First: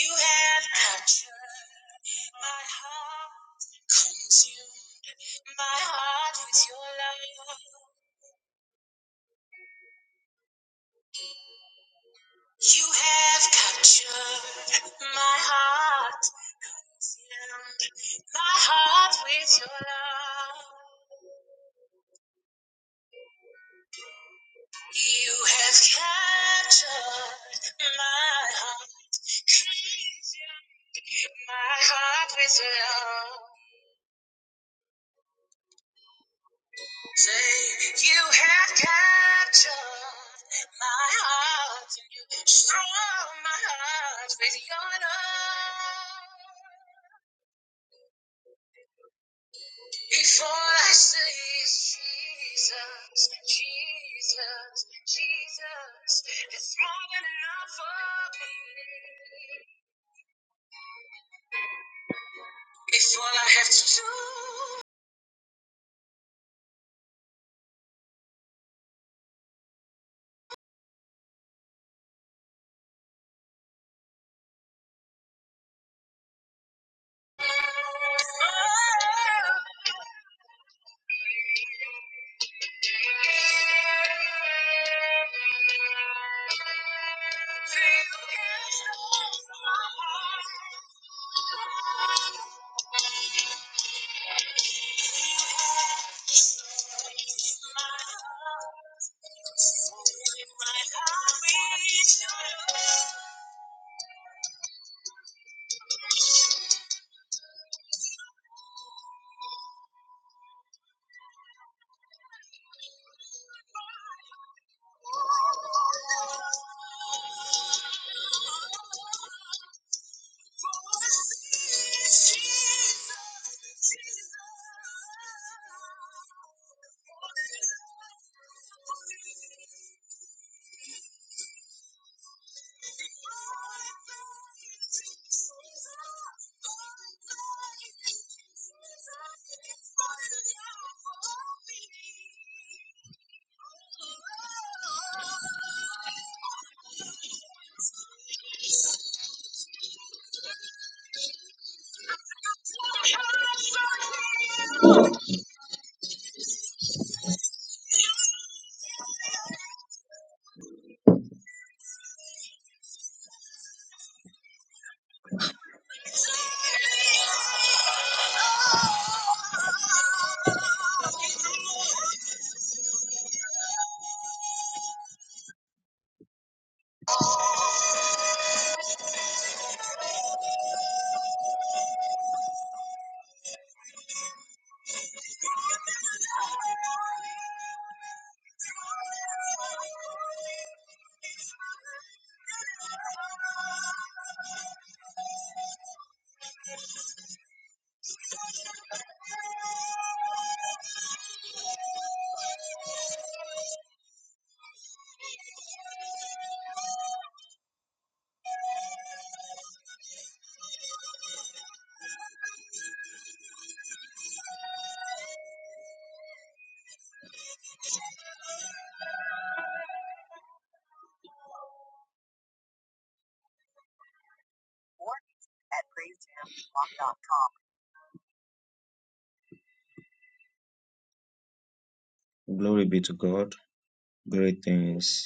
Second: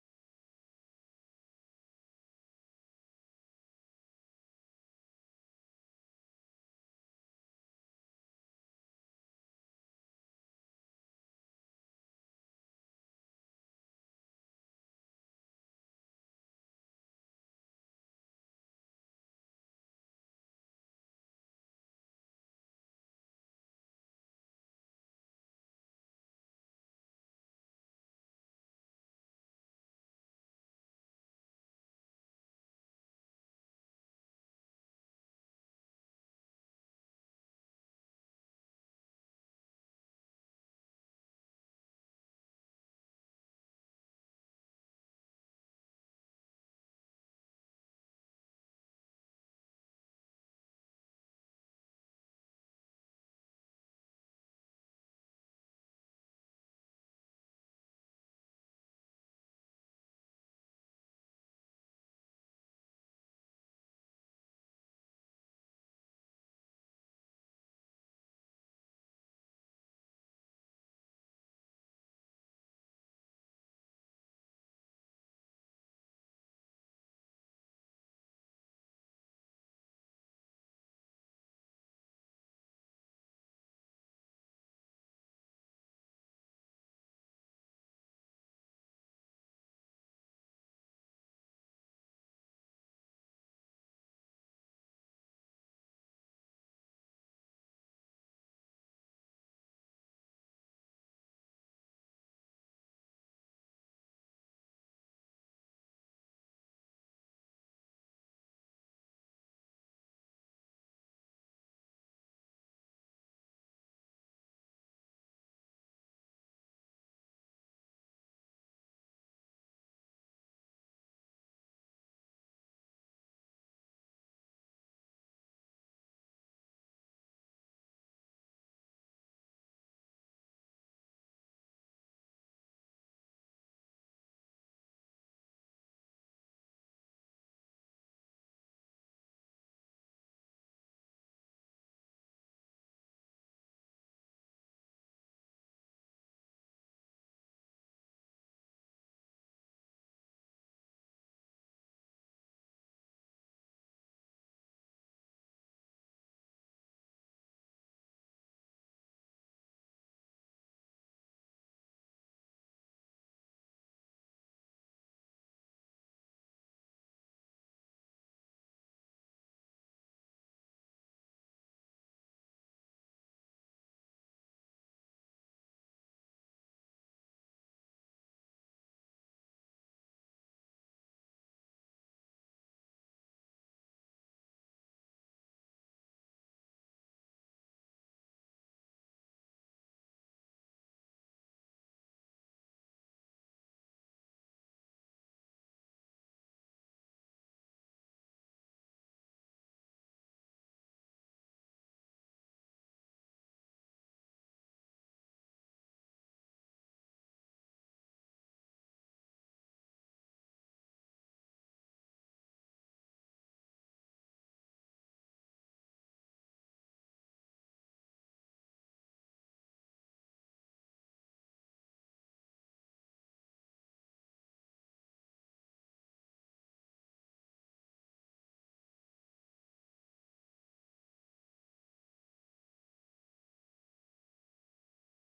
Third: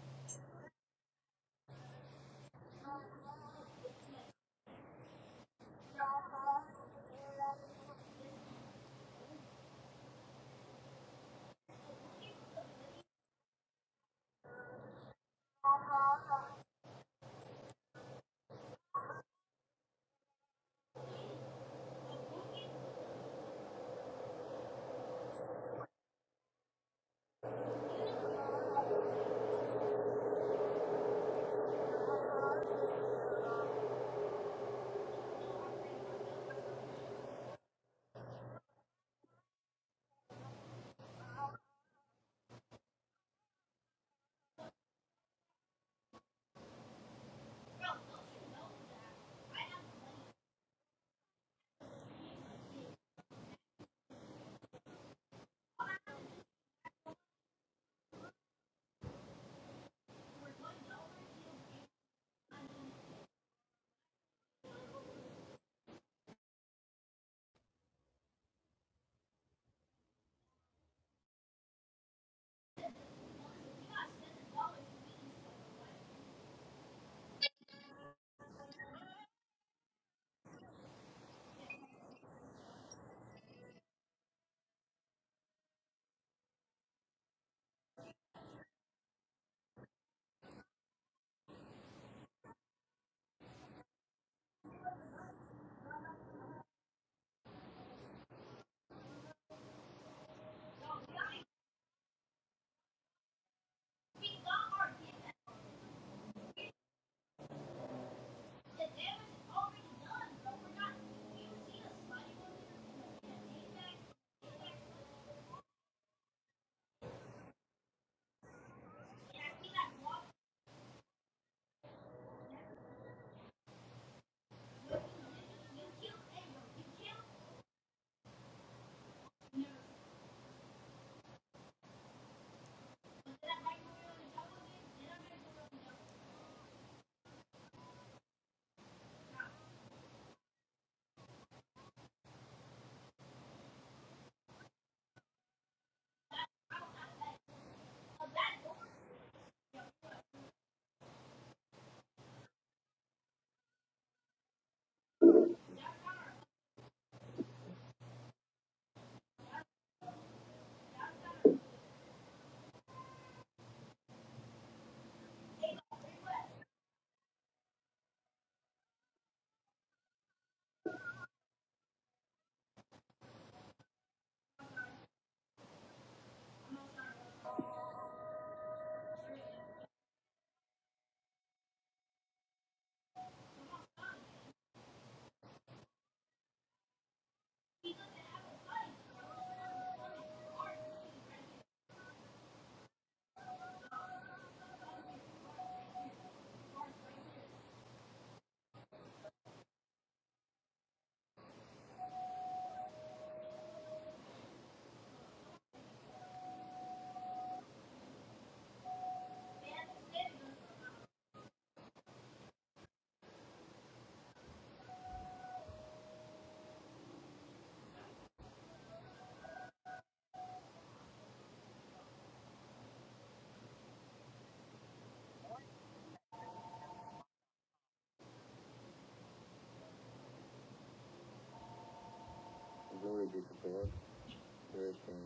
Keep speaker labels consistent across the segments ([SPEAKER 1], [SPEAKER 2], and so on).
[SPEAKER 1] You have captured my heart, consumed my heart with your love. You have captured my heart, consumed my heart with your love. You have captured my heart, consumed my heart with your love. Say, you have captured my heart, and you strong my heart with your love. Before I say it's Jesus, Jesus, Jesus, it's more than enough for me. It's all I have to do. Oh.
[SPEAKER 2] Hello.
[SPEAKER 1] Glory be to
[SPEAKER 2] Glory be
[SPEAKER 1] God.
[SPEAKER 2] to
[SPEAKER 1] Great things
[SPEAKER 2] Everything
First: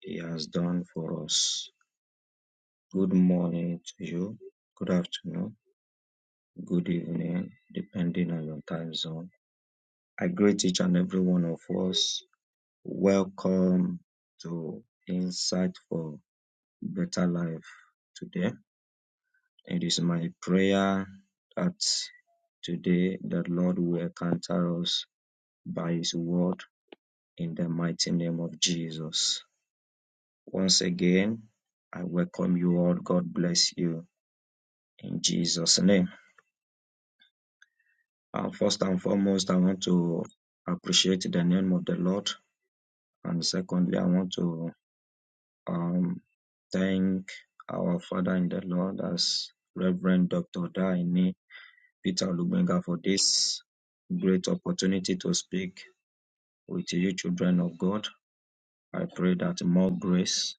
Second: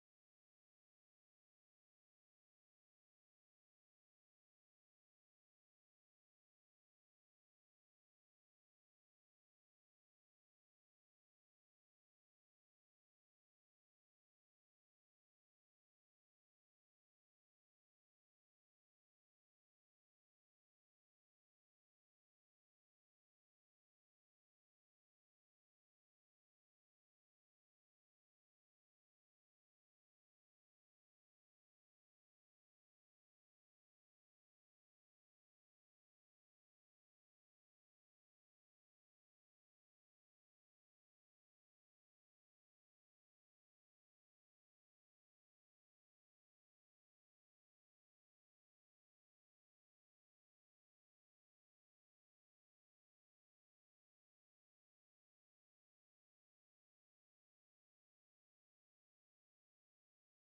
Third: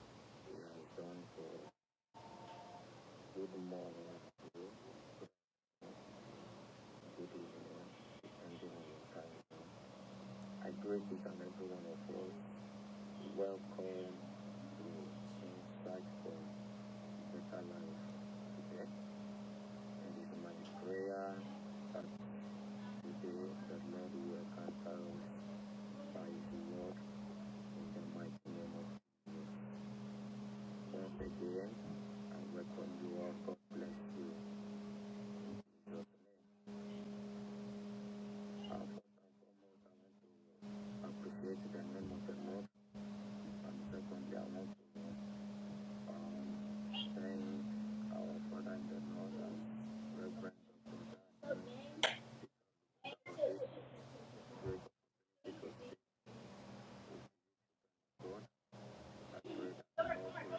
[SPEAKER 1] He has
[SPEAKER 2] you
[SPEAKER 1] done
[SPEAKER 2] have done
[SPEAKER 1] for us.
[SPEAKER 2] for
[SPEAKER 1] Good
[SPEAKER 2] good
[SPEAKER 1] morning to
[SPEAKER 2] morning,
[SPEAKER 1] you.
[SPEAKER 2] good
[SPEAKER 1] Good afternoon. Good
[SPEAKER 2] good
[SPEAKER 1] evening,
[SPEAKER 2] evening,
[SPEAKER 1] depending on
[SPEAKER 2] and
[SPEAKER 1] your
[SPEAKER 2] on
[SPEAKER 1] time
[SPEAKER 2] your
[SPEAKER 1] zone.
[SPEAKER 2] time.
[SPEAKER 1] I greet
[SPEAKER 2] I
[SPEAKER 1] each and
[SPEAKER 2] greet
[SPEAKER 1] every
[SPEAKER 2] each and
[SPEAKER 1] one of
[SPEAKER 2] every one of
[SPEAKER 1] us.
[SPEAKER 2] us.
[SPEAKER 1] Welcome
[SPEAKER 2] Welcome
[SPEAKER 1] to
[SPEAKER 2] to
[SPEAKER 1] Insight
[SPEAKER 2] Insight
[SPEAKER 1] for
[SPEAKER 2] for
[SPEAKER 1] Better
[SPEAKER 2] Better
[SPEAKER 1] Life
[SPEAKER 2] Life
[SPEAKER 1] today.
[SPEAKER 2] today.
[SPEAKER 1] It is
[SPEAKER 2] And
[SPEAKER 1] my
[SPEAKER 2] it's my
[SPEAKER 1] prayer
[SPEAKER 2] prayer
[SPEAKER 1] that
[SPEAKER 2] that
[SPEAKER 1] today
[SPEAKER 2] today
[SPEAKER 1] the
[SPEAKER 2] the
[SPEAKER 1] Lord will
[SPEAKER 2] Lord will
[SPEAKER 1] encounter
[SPEAKER 2] answer
[SPEAKER 1] us
[SPEAKER 2] us
[SPEAKER 1] by His
[SPEAKER 2] by His
[SPEAKER 1] word
[SPEAKER 2] word
[SPEAKER 1] in the
[SPEAKER 2] in the
[SPEAKER 1] mighty name
[SPEAKER 2] mighty
[SPEAKER 1] of
[SPEAKER 2] name of
[SPEAKER 1] Jesus.
[SPEAKER 2] Jesus.
[SPEAKER 1] Once
[SPEAKER 2] Once
[SPEAKER 1] again,
[SPEAKER 2] again,
[SPEAKER 1] I
[SPEAKER 2] I
[SPEAKER 1] welcome you
[SPEAKER 2] welcome
[SPEAKER 1] all.
[SPEAKER 2] you
[SPEAKER 1] God
[SPEAKER 2] all. God
[SPEAKER 1] bless
[SPEAKER 2] bless
[SPEAKER 1] you
[SPEAKER 2] you
[SPEAKER 1] in
[SPEAKER 2] in
[SPEAKER 1] Jesus' name.
[SPEAKER 2] Jesus' name.
[SPEAKER 1] Uh, first
[SPEAKER 2] Uh,
[SPEAKER 1] and
[SPEAKER 2] first and
[SPEAKER 1] foremost, I want
[SPEAKER 2] foremost, I
[SPEAKER 1] to
[SPEAKER 2] want to
[SPEAKER 1] appreciate the
[SPEAKER 2] appreciate
[SPEAKER 1] name
[SPEAKER 2] the
[SPEAKER 1] of the
[SPEAKER 2] name of
[SPEAKER 1] Lord.
[SPEAKER 2] the Lord.
[SPEAKER 1] And
[SPEAKER 2] And
[SPEAKER 1] secondly, I
[SPEAKER 2] secondly,
[SPEAKER 1] want
[SPEAKER 2] I want
[SPEAKER 1] to
[SPEAKER 2] to
[SPEAKER 1] um,
[SPEAKER 2] um,
[SPEAKER 1] thank
[SPEAKER 2] thank
[SPEAKER 1] our
[SPEAKER 2] our
[SPEAKER 1] Father in the
[SPEAKER 2] Father in the
[SPEAKER 1] Lord
[SPEAKER 2] Lord,
[SPEAKER 1] as
[SPEAKER 2] um,
[SPEAKER 1] Reverend
[SPEAKER 2] Reverend
[SPEAKER 1] Dr. Daini
[SPEAKER 2] Dr. Dan,
[SPEAKER 1] Peter Lubenga for
[SPEAKER 2] for
[SPEAKER 1] this
[SPEAKER 2] this
[SPEAKER 1] great
[SPEAKER 2] great
[SPEAKER 1] opportunity to speak with you, children of God. I pray
[SPEAKER 2] prayer.
[SPEAKER 1] that more grace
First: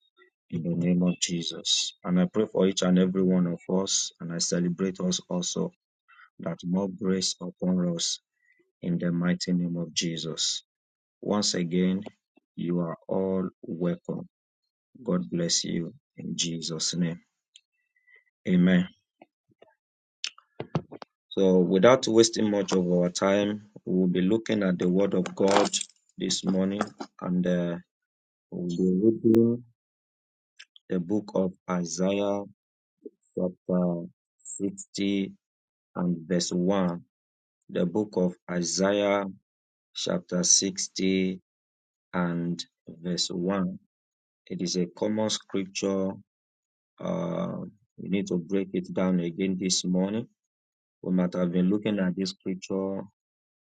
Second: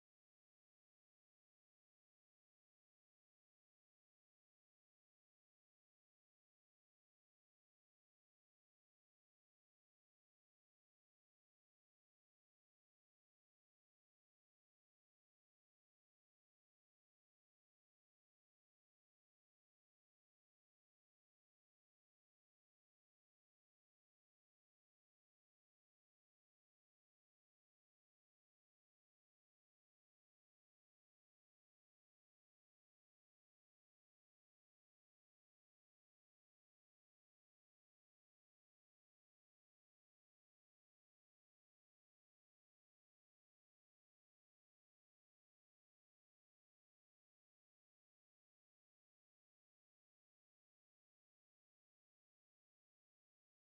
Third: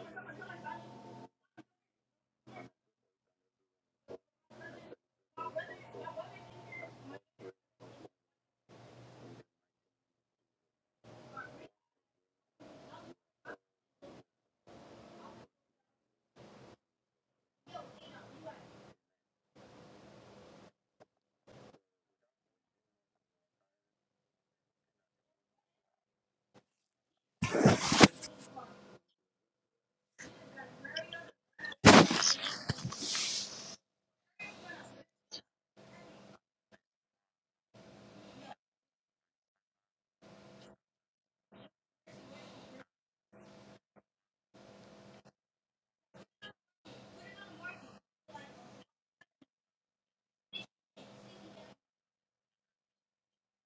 [SPEAKER 1] in the name of Jesus. And I pray for each and every one of us, and I celebrate us also that more grace upon us in the mighty name of Jesus. Once again, you are all welcome. God bless you in Jesus' name. Amen. So, without wasting much of our time, we'll be looking at the Word of God this morning and uh, we'll be reading the book of Isaiah chapter 60 and verse 1, the book of Isaiah, chapter 60 and verse 1. It is a common scripture. Uh, we need to break it down again this morning. We might have been looking at this scripture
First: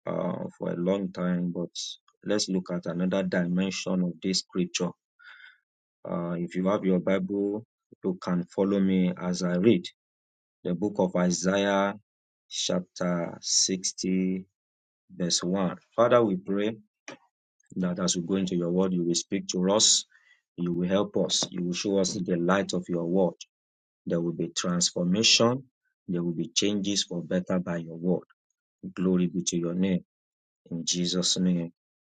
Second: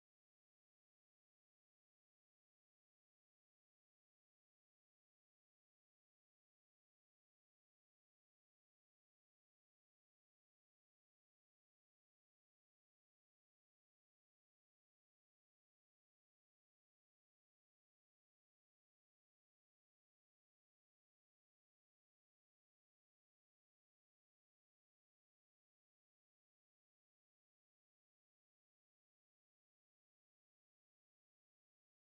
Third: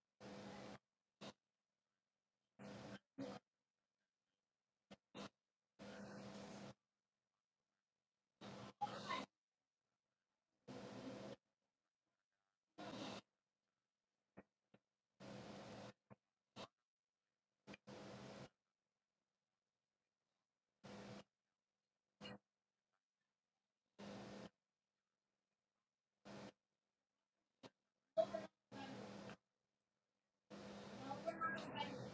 [SPEAKER 1] uh, for a long time, but let's look at another dimension of this scripture. Uh, if you have your Bible, you can follow me as I read. the book of Isaiah, chapter 60, verse 1. Father, we pray that as we go into your word, you will speak to us, you will help us, you will show us the light of your word. There will be transformation, there will be changes for better by your word. Glory be to your name. In Jesus' name,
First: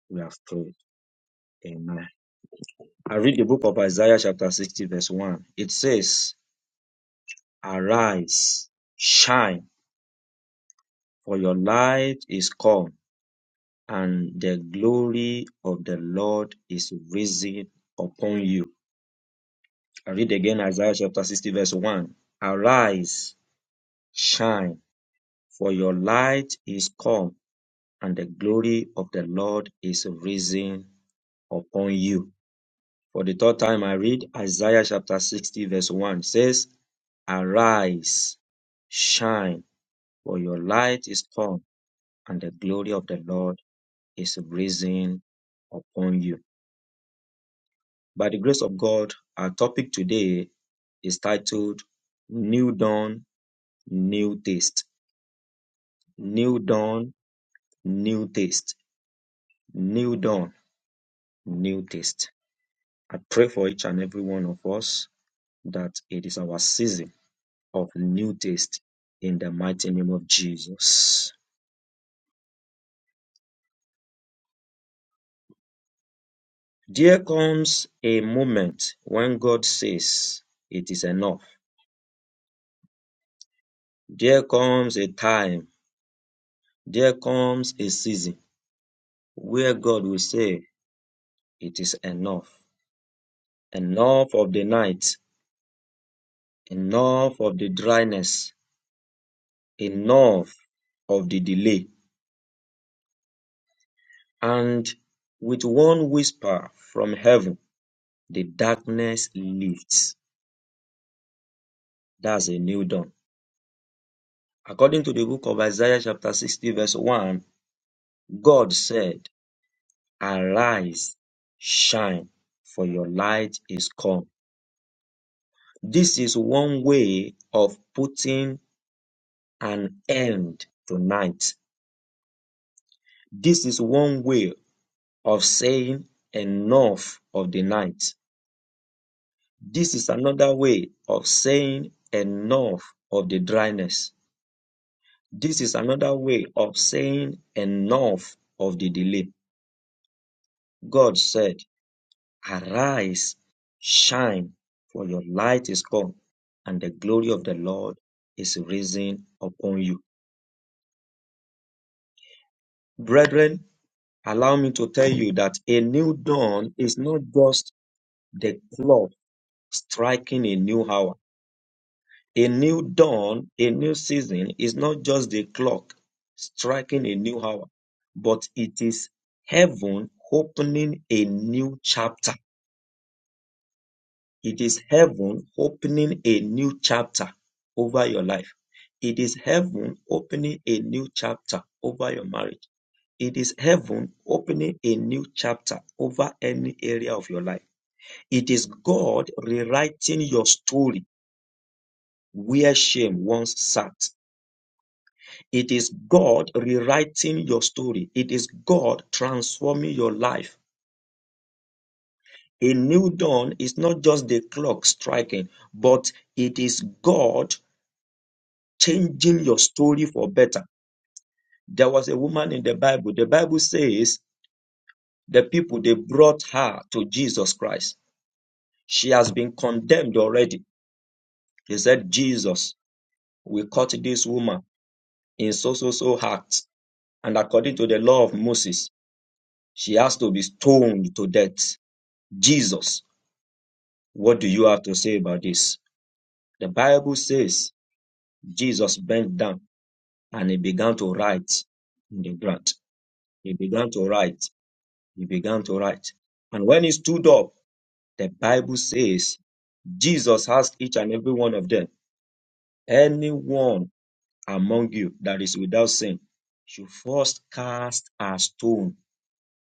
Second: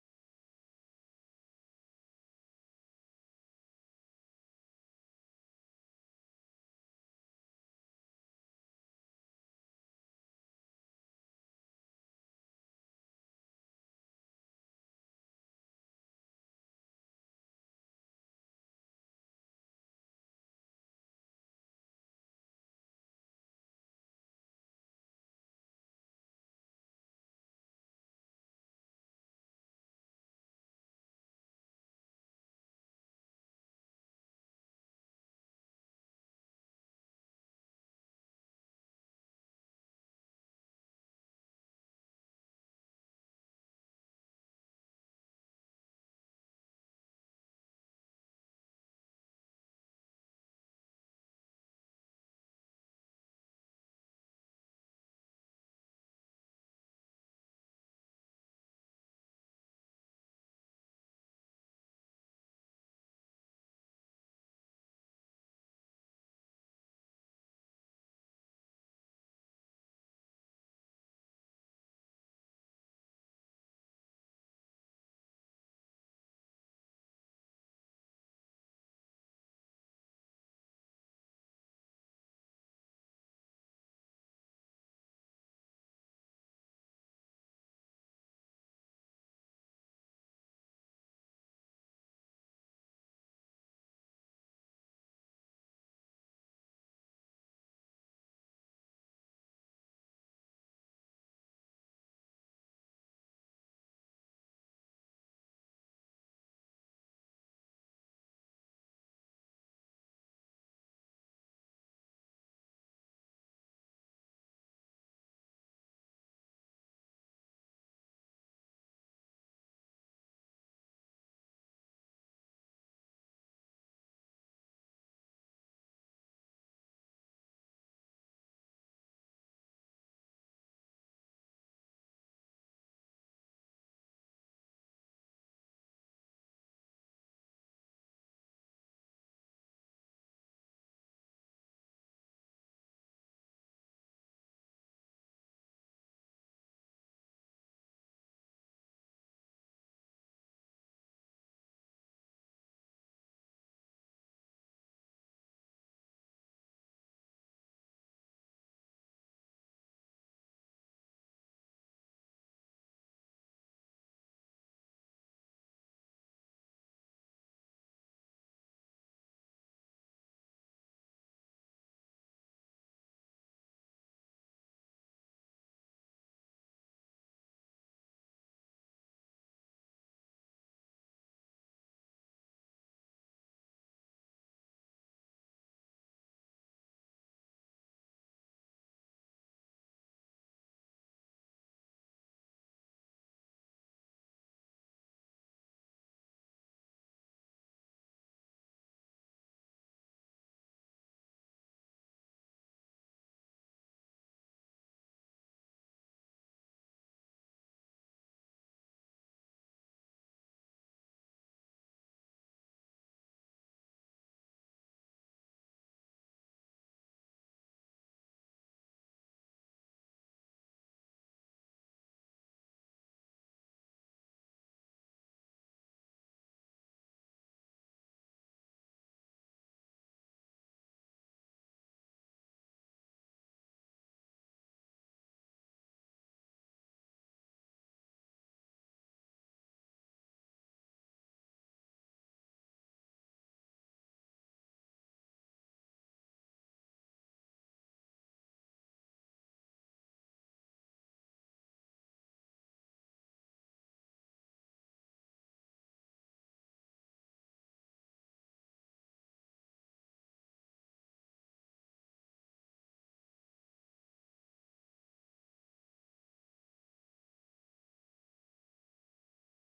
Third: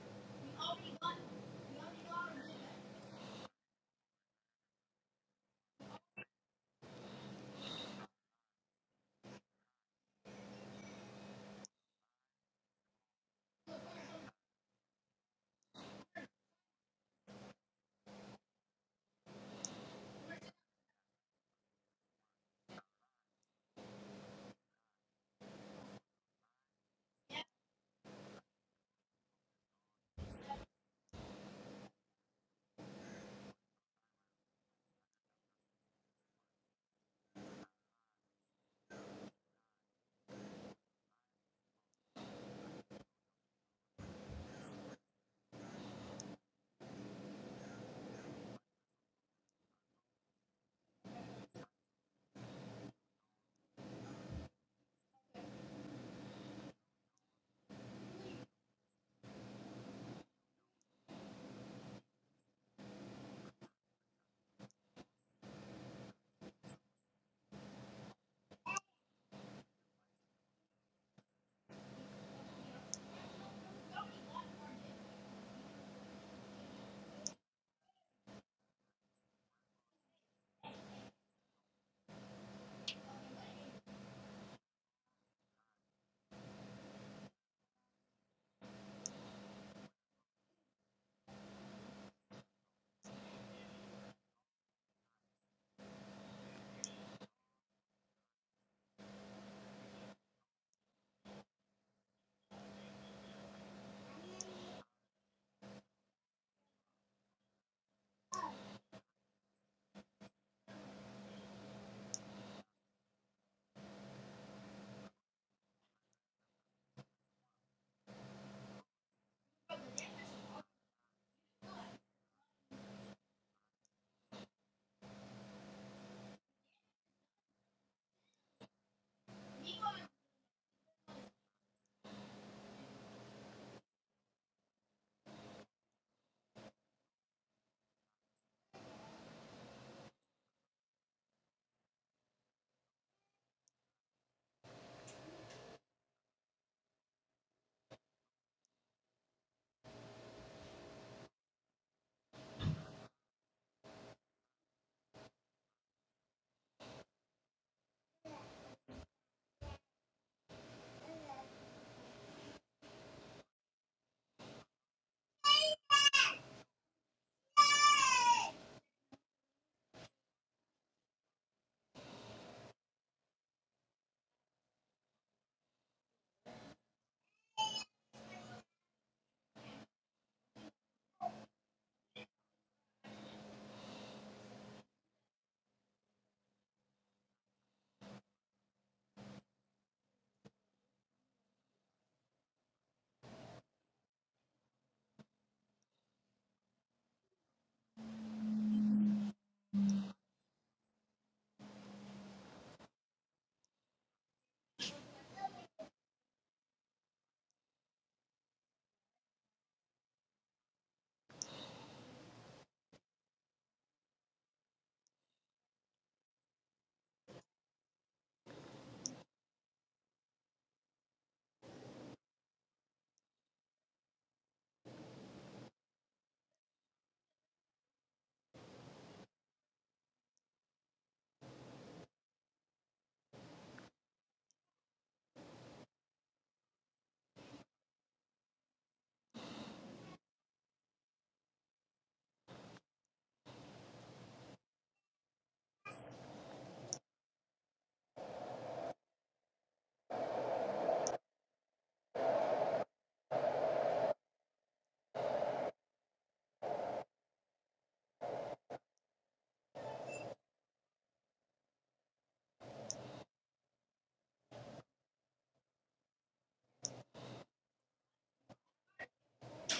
[SPEAKER 1] we have prayed. Amen. I read the book of Isaiah, chapter 60, verse 1. It says, Arise, shine, for your light is come and the glory of the Lord is risen upon you. I read again Isaiah chapter 60, verse 1. Arise, shine, for your light is come, and the glory of the Lord is risen upon you. For the third time, I read Isaiah chapter 60, verse 1 It says, Arise, shine, for your light is come, and the glory of the Lord is risen upon you. By the grace of God, our topic today is titled New Dawn, New Taste. New Dawn, New Taste. New Dawn, New Taste. I pray for each and every one of us that it is our season of new taste in the mighty name of Jesus. There comes a moment when God says it is enough. There comes a time, there comes a season where God will say It is enough. Enough of the night. Enough of the dryness. Enough of the delay. And with one whisper from heaven, the darkness lifts. That's a new dawn. According to the book of Isaiah, chapter 60, verse 1, God said, Arise, shine, for your light is come. This is one way of putting an end to night. This is one way of saying enough of the night. This is another way of saying enough of the dryness. This is another way of saying enough of the delay. God said, Arise, shine, for your light is come, and the glory of the Lord is risen upon you. Brethren, allow me to tell you that a new dawn is not just the clock striking a new hour A new dawn, a new season is not just the clock striking a new hour, but it is heaven opening a new chapter. It is heaven opening a new chapter over your life. It is heaven opening a new chapter over your marriage. It is heaven opening a new chapter over any area of your life. It is God rewriting your story where shame once sat. It is God rewriting your story. It is God transforming your life. A new dawn is not just the clock striking, but it is God changing your story for better. There was a woman in the Bible. The Bible says the people they brought her to Jesus Christ. She has been condemned already. They said, Jesus, we caught this woman in so so so acts, and according to the law of Moses, she has to be stoned to death. Jesus. What do you have to say about this? The Bible says Jesus bent down and he began to write in the ground. He began to write. He began to write. And when he stood up, the Bible says Jesus asked each and every one of them, anyone among you that is without sin, should first cast a stone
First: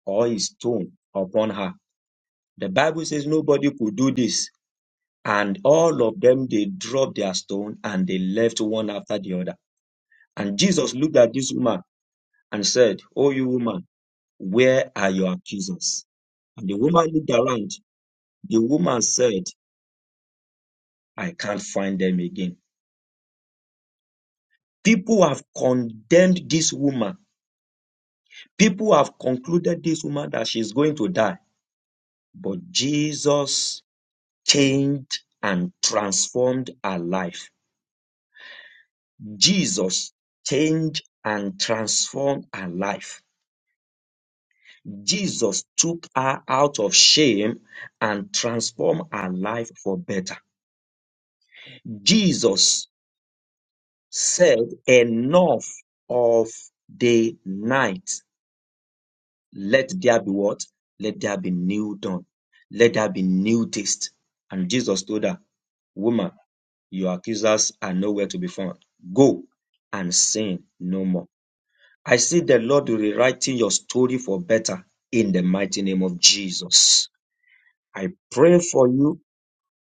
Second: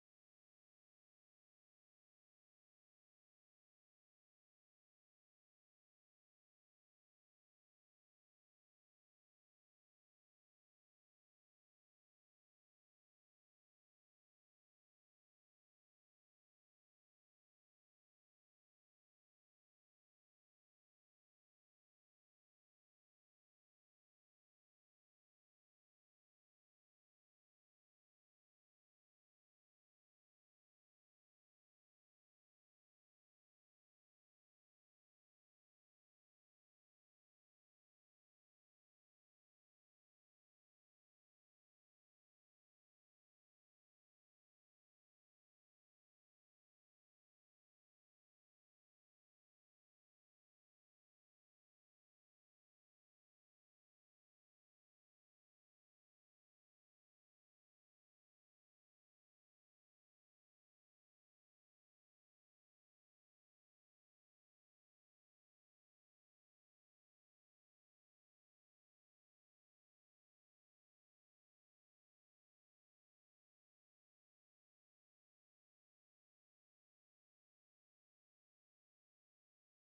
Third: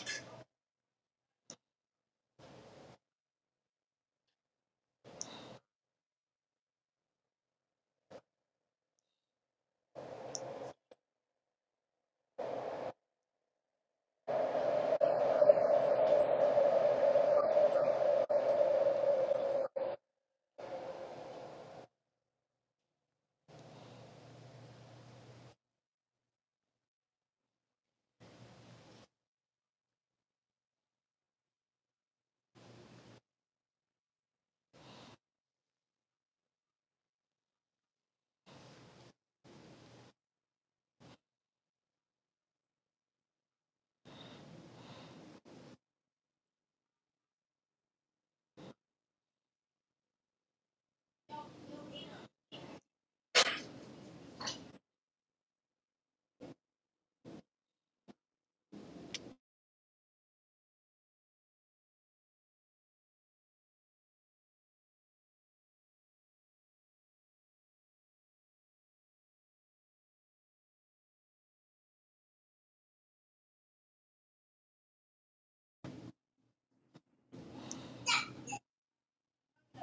[SPEAKER 1] or a stone upon her. The Bible says nobody could do this. And all of them, they dropped their stone and they left one after the other And Jesus looked at this woman and said, Oh, you woman, where are your accusers? And the woman looked around. The woman said, I can't find them again. People have condemned this woman. People have concluded this woman that she's going to die. But Jesus changed and transformed her life. Jesus changed and transformed her life. Jesus took her out of shame and transformed her life for better. Jesus said, Enough of the night. Let there be what? Let there be new dawn. Let there be new taste. And Jesus told her, Woman, your accusers are nowhere to be found. Go and sin no more. I see the Lord rewriting your story for better in the mighty name of Jesus. I pray for you.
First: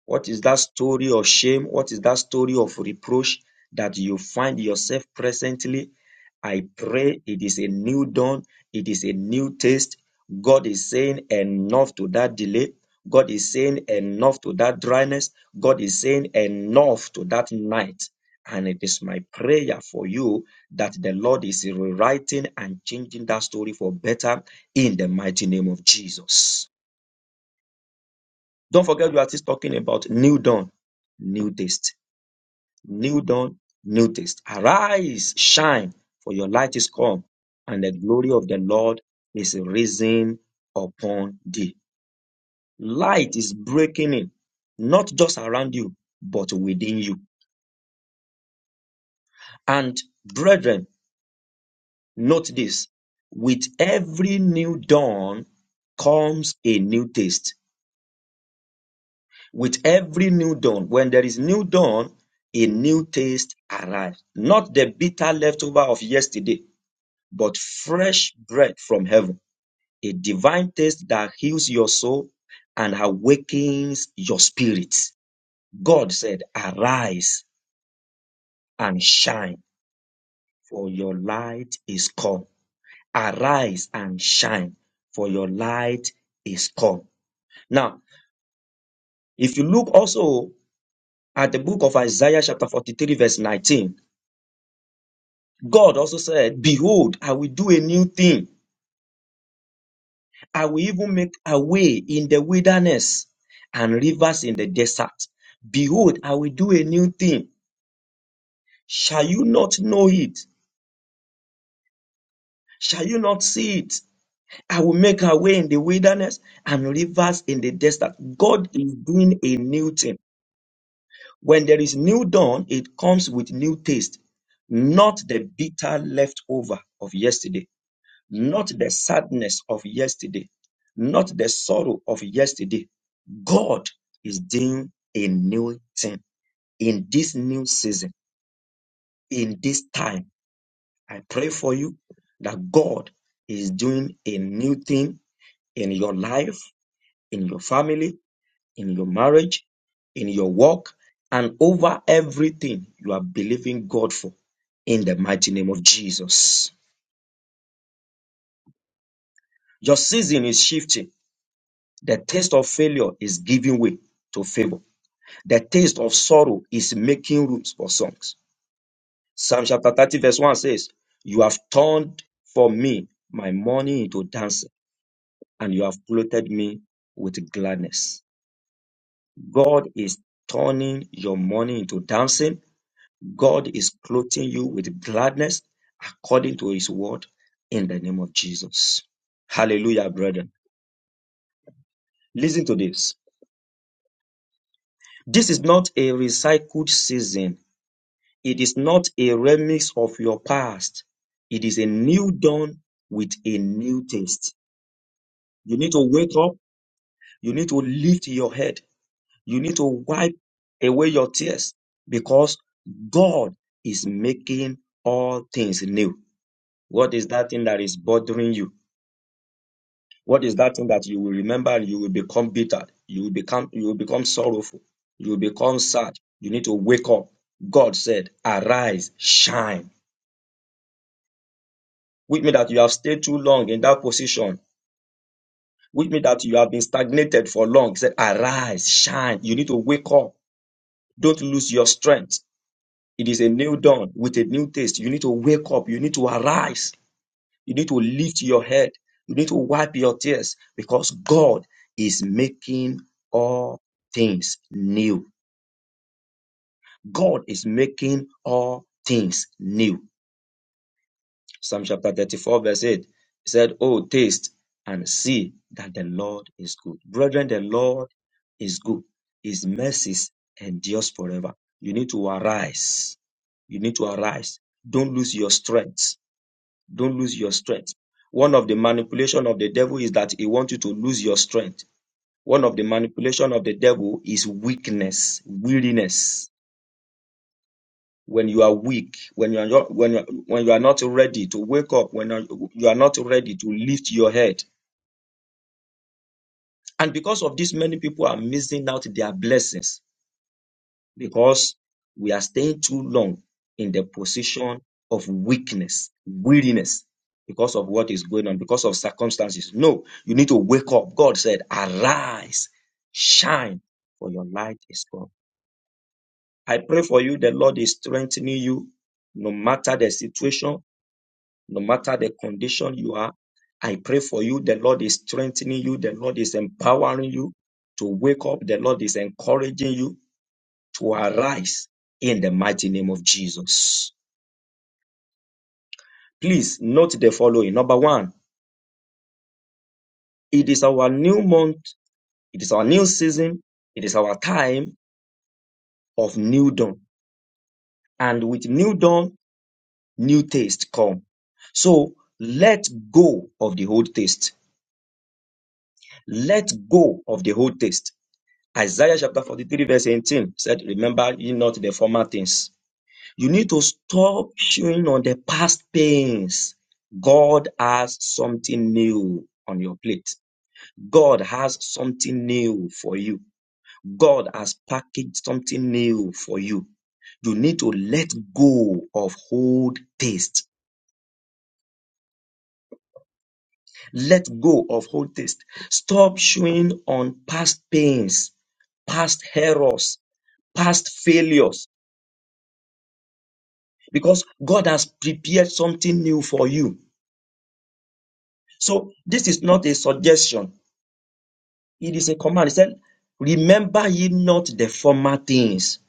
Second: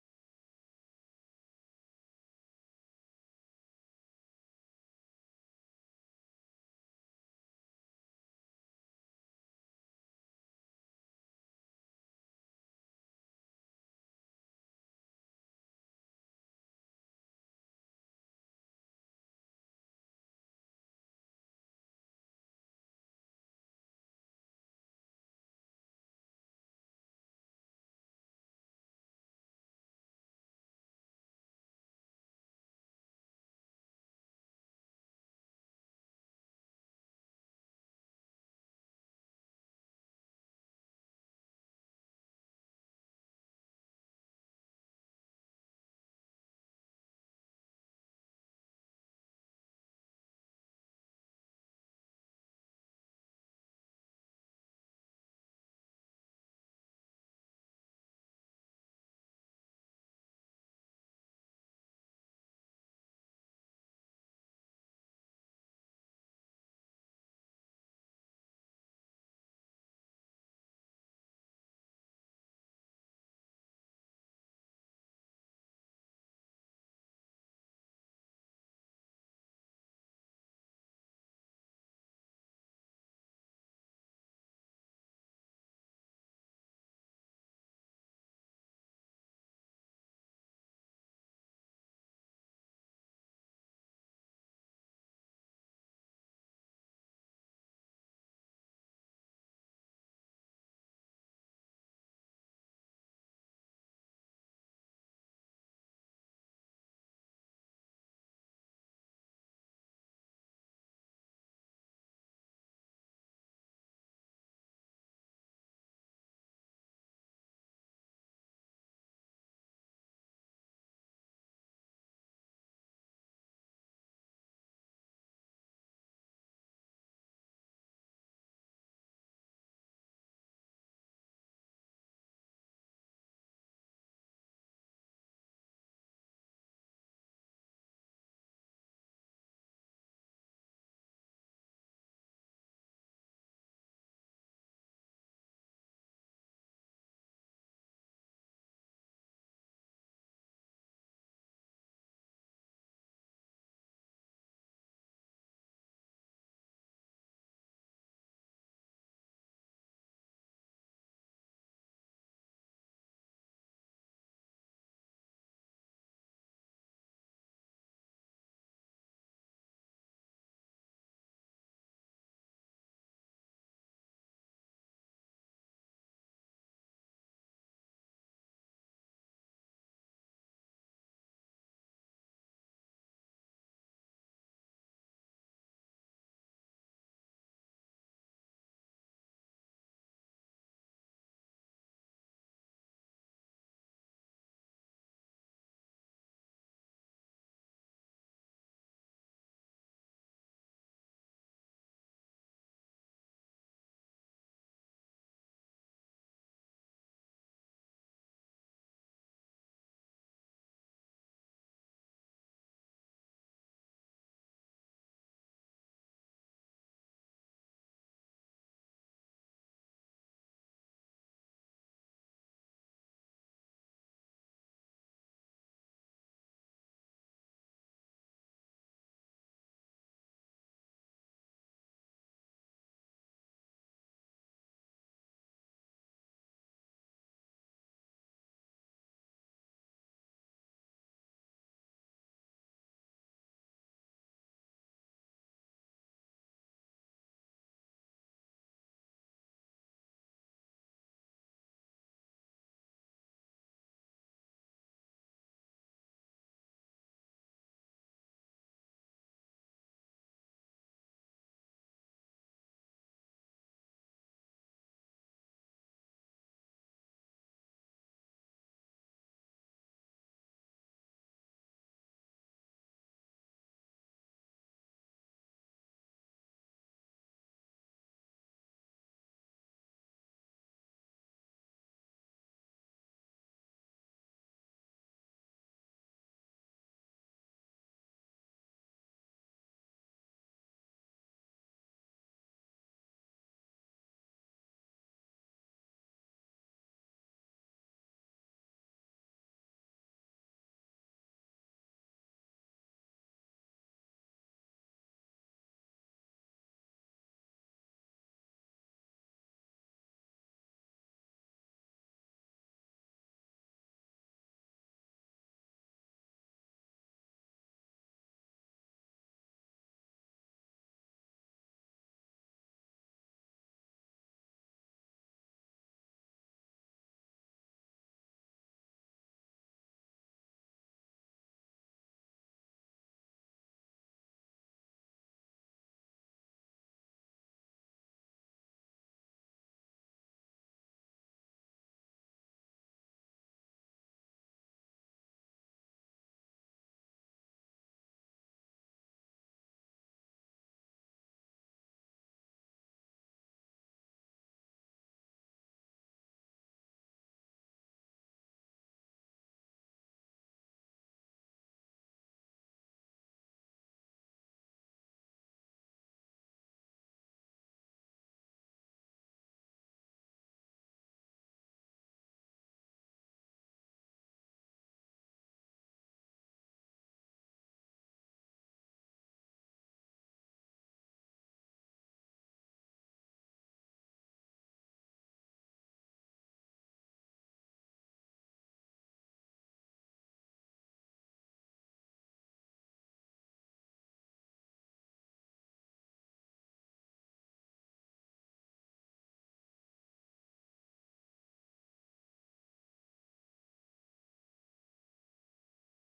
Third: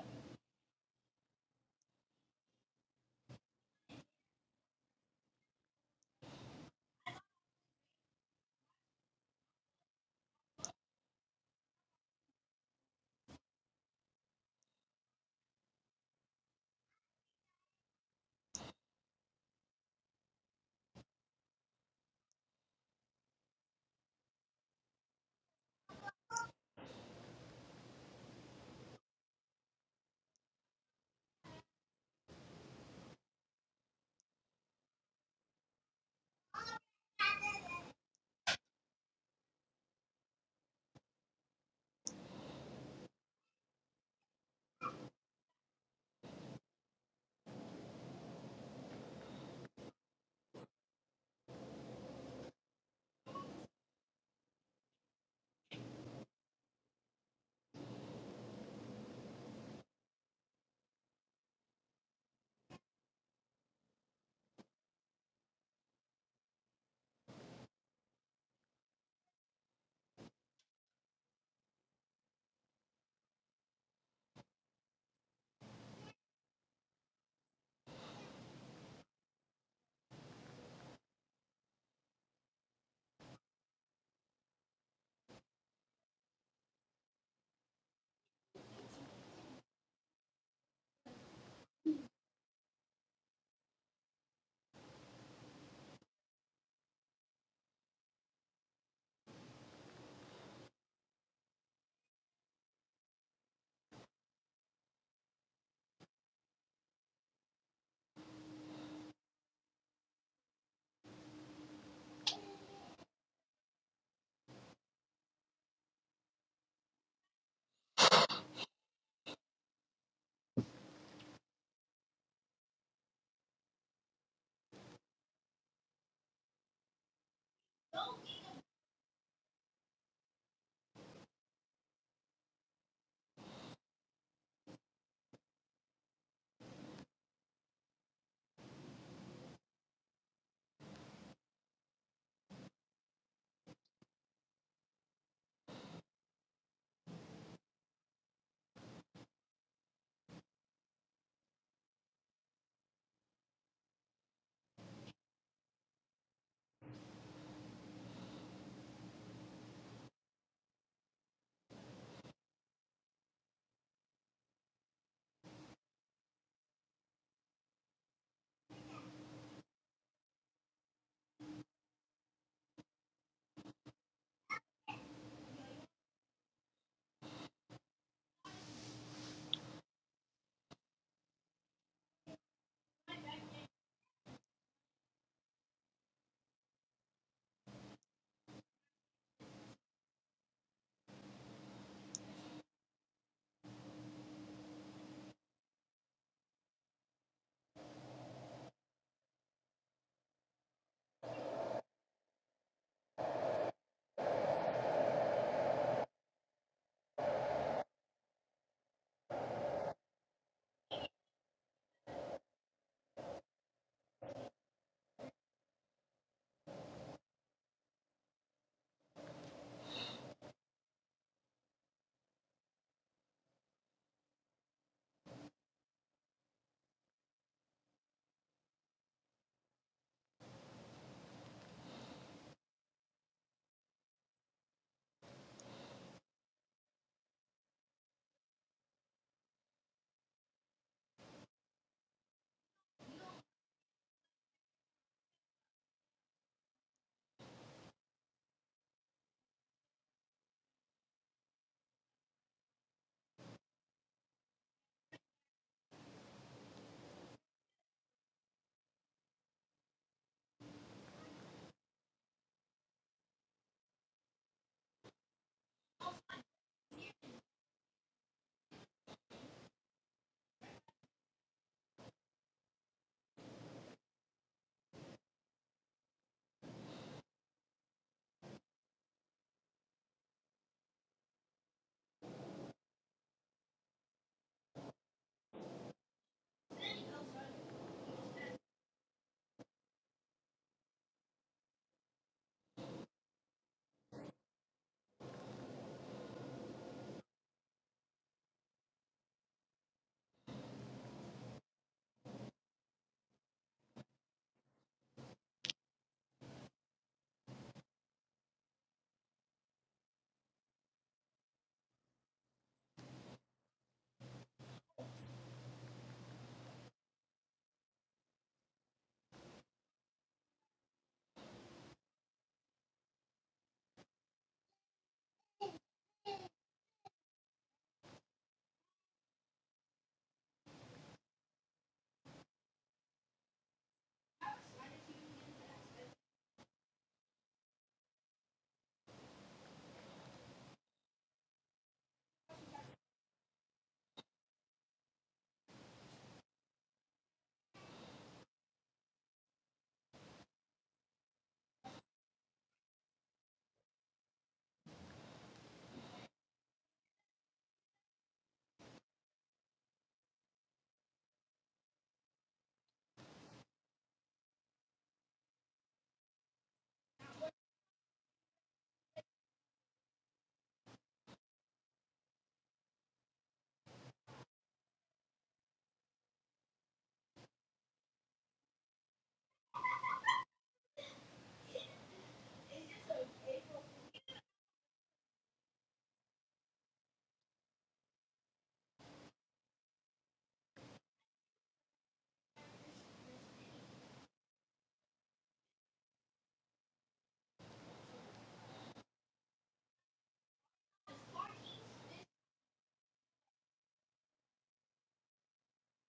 [SPEAKER 1] What is that story of shame? What is that story of reproach that you find yourself presently? I pray it is a new dawn. It is a new taste. God is saying enough to that delay. God is saying enough to that dryness. God is saying enough to that night. And it is my prayer for you that the Lord is rewriting and changing that story for better in the mighty name of Jesus. Don't forget we are still talking about new dawn, new taste. New dawn, new taste. Arise, shine, for your light is come, and the glory of the Lord is risen upon thee. Light is breaking in, not just around you, but within you. And brethren, note this with every new dawn comes a new taste with every new dawn. When there is new dawn, a new taste arrives. Not the bitter leftover of yesterday, but fresh bread from heaven. A divine taste that heals your soul and awakens your spirit. God said, Arise and shine, for your light is come. Arise and shine, for your light is come. Now, if you look also at the book of Isaiah, chapter 43, verse 19, God also said, Behold, I will do a new thing. I will even make a way in the wilderness and rivers in the desert. Behold, I will do a new thing. Shall you not know it? Shall you not see it? I will make a way in the wilderness and rivers in the desert. God is doing a new thing. When there is new dawn, it comes with new taste, not the bitter leftover of yesterday. not the sadness of yesterday, not the sorrow of yesterday. God is doing a new thing in this new season, in this time. I pray for you that God is doing a new thing in your life, in your family, in your marriage, in your work, and over everything you are believing God for in the mighty name of Jesus. Your season is shifting. The taste of failure is giving way to favor. The taste of sorrow is making roots for songs. Psalm chapter 30, verse 1 says, You have turned for me my mourning into dancing, and you have clothed me with gladness. God is turning your mourning into dancing. God is clothing you with gladness according to his word in the name of Jesus. Hallelujah, brethren. Listen to this. This is not a recycled season It is not a remix of your past. It is a new dawn with a new taste. You need to wake up. You need to lift your head. You need to wipe away your tears because God is making all things new. What is that thing that is bothering you? What is that thing that you will remember and you will become bitter? You will become you will become sorrowful. You will become sad. You need to wake up. God said, "Arise, shine." which means that you have stayed too long in that position, which means that you have been stagnated for long. He said, Arise, shine. You need to wake up. Don't lose your strength. It is a new dawn with a new taste. You need to wake up. You need to arise. You need to lift your head. You need to wipe your tears because God is making all things new. God is making all things new. Psalm chapter 34, verse 8. He said, Oh, taste and see that the Lord is good. Brethren, the Lord is good. His mercies endures forever. You need to arise. You need to arise. Don't lose your strength. Don't lose your strength. One of the manipulation of the devil is that he wants you to lose your strength. One of the manipulation of the devil is weakness, weariness when you are weak, when you are not, when you are, when you are not ready to wake up, when you are not ready to lift your head. And because of this, many people are missing out their blessings because we are staying too long in the position of weakness, weariness, because of what is going on, because of circumstances. No, you need to wake up. God said, arise, shine, for your light is come. I pray for you, the Lord is strengthening you no matter the situation, no matter the condition you are, I pray for you. The Lord is strengthening you. The Lord is empowering you to wake up. The Lord is encouraging you to arise in the mighty name of Jesus. Please note the following. Number one, it is our new month. It is our new season. It is our time of new dawn. And with new dawn, new taste come. So let go of the old taste. Let go of the old taste. Isaiah chapter 43, verse 18 said, Remember ye not the former things. You need to stop chewing on the past pains. God has something new on your plate. God has something new for you. God has packaged something new for you. You need to let go of old taste. Let go of old taste. Stop chewing on past pains, past errors, past failures because God has prepared something new for you. So this is not a suggestion. It is a command. He said, remember ye not the former things.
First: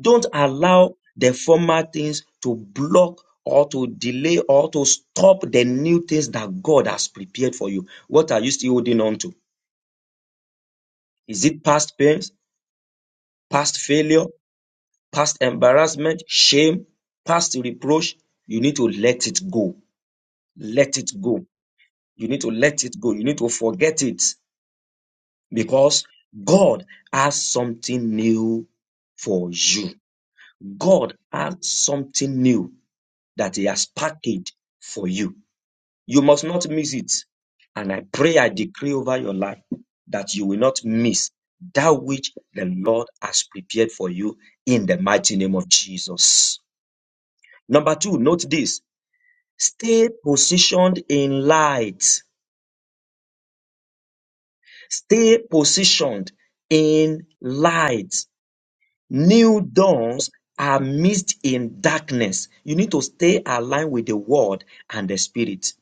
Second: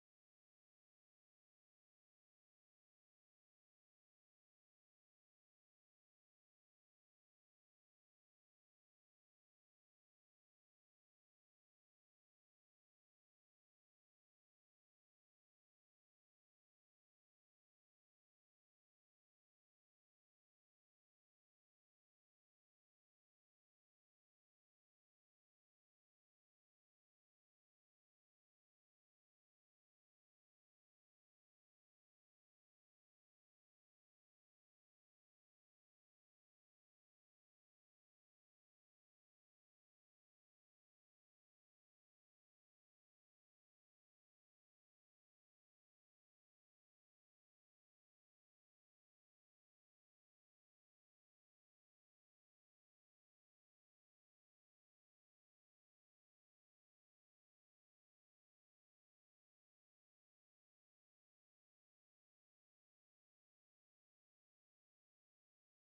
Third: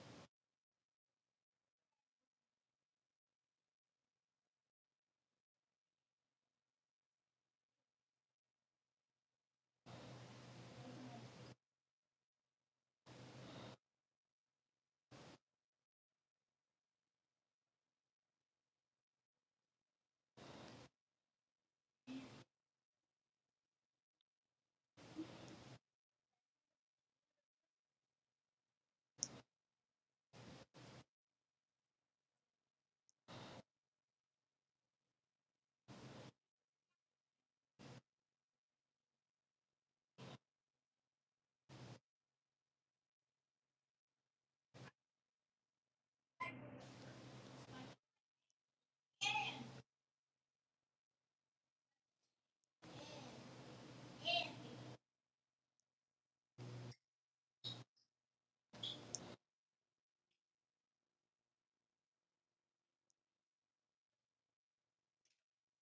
[SPEAKER 1] Don't allow the former things to block or to delay or to stop the new things that God has prepared for you. What are you still holding on to? Is it past pains, past failure, past embarrassment, shame, past reproach? You need to let it go. Let it go You need to let it go. You need to forget it because God has something new for you. God has something new that He has packaged for you. You must not miss it. And I pray, I decree over your life that you will not miss that which the Lord has prepared for you in the mighty name of Jesus. Number two, note this stay positioned in light. Stay positioned in light. New dawns are missed in darkness. You need to stay aligned with the word and the spirit.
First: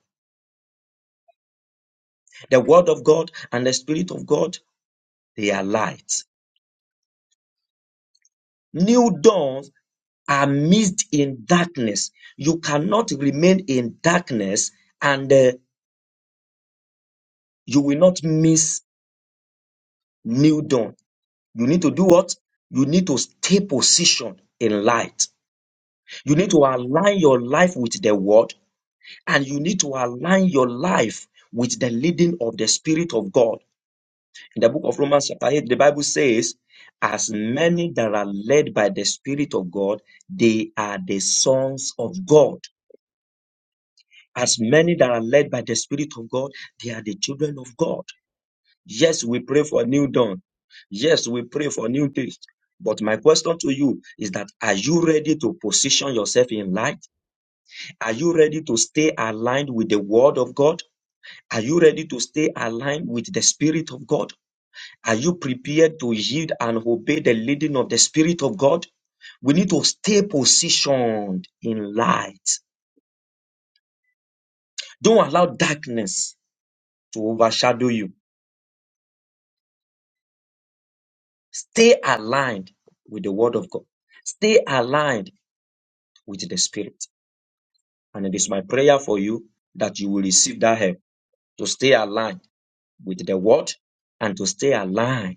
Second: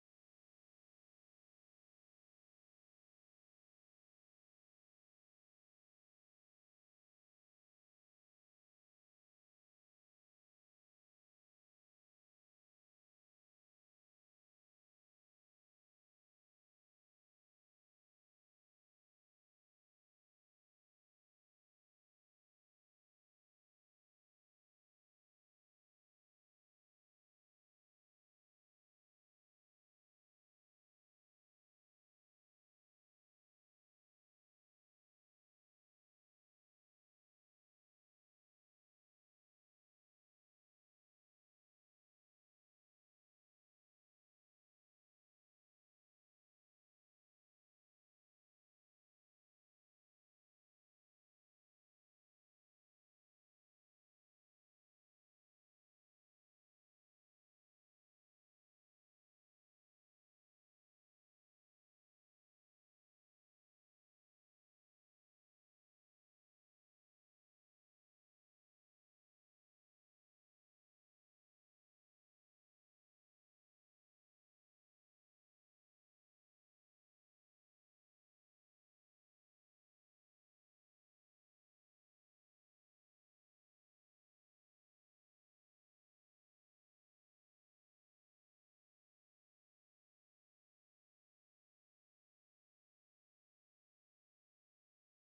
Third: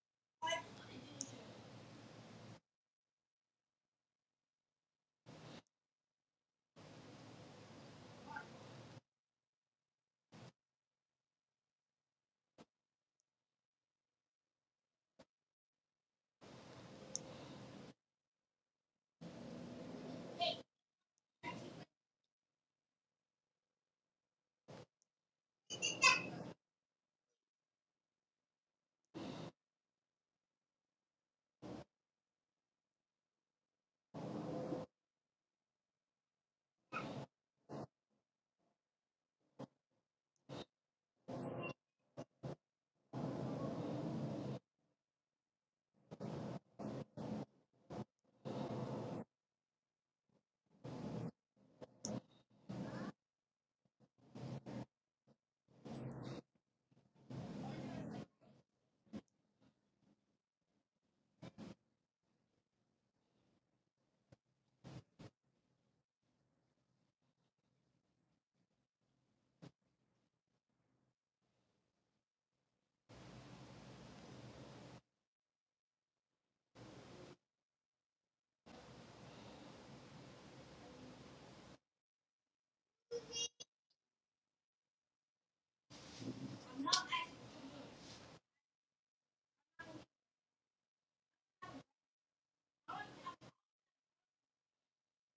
[SPEAKER 1] The word of God and the spirit of God, they are light. New dawns are missed in darkness. You cannot remain in darkness and uh, you will not miss new dawn. You need to do what? You need to stay positioned in light. You need to align your life with the word. and you need to align your life with the leading of the Spirit of God. In the book of Romans, chapter 8, the Bible says, As many that are led by the Spirit of God, they are the sons of God. As many that are led by the Spirit of God, they are the children of God. Yes, we pray for a new dawn. Yes, we pray for new days. But my question to you is that are you ready to position yourself in light? Are you ready to stay aligned with the word of God? Are you ready to stay aligned with the Spirit of God? Are you prepared to yield and obey the leading of the Spirit of God? We need to stay positioned in light. Don't allow darkness to overshadow you. Stay aligned with the Word of God. Stay aligned with the Spirit. And it is my prayer for you that you will receive that help to stay aligned with the Word and to stay aligned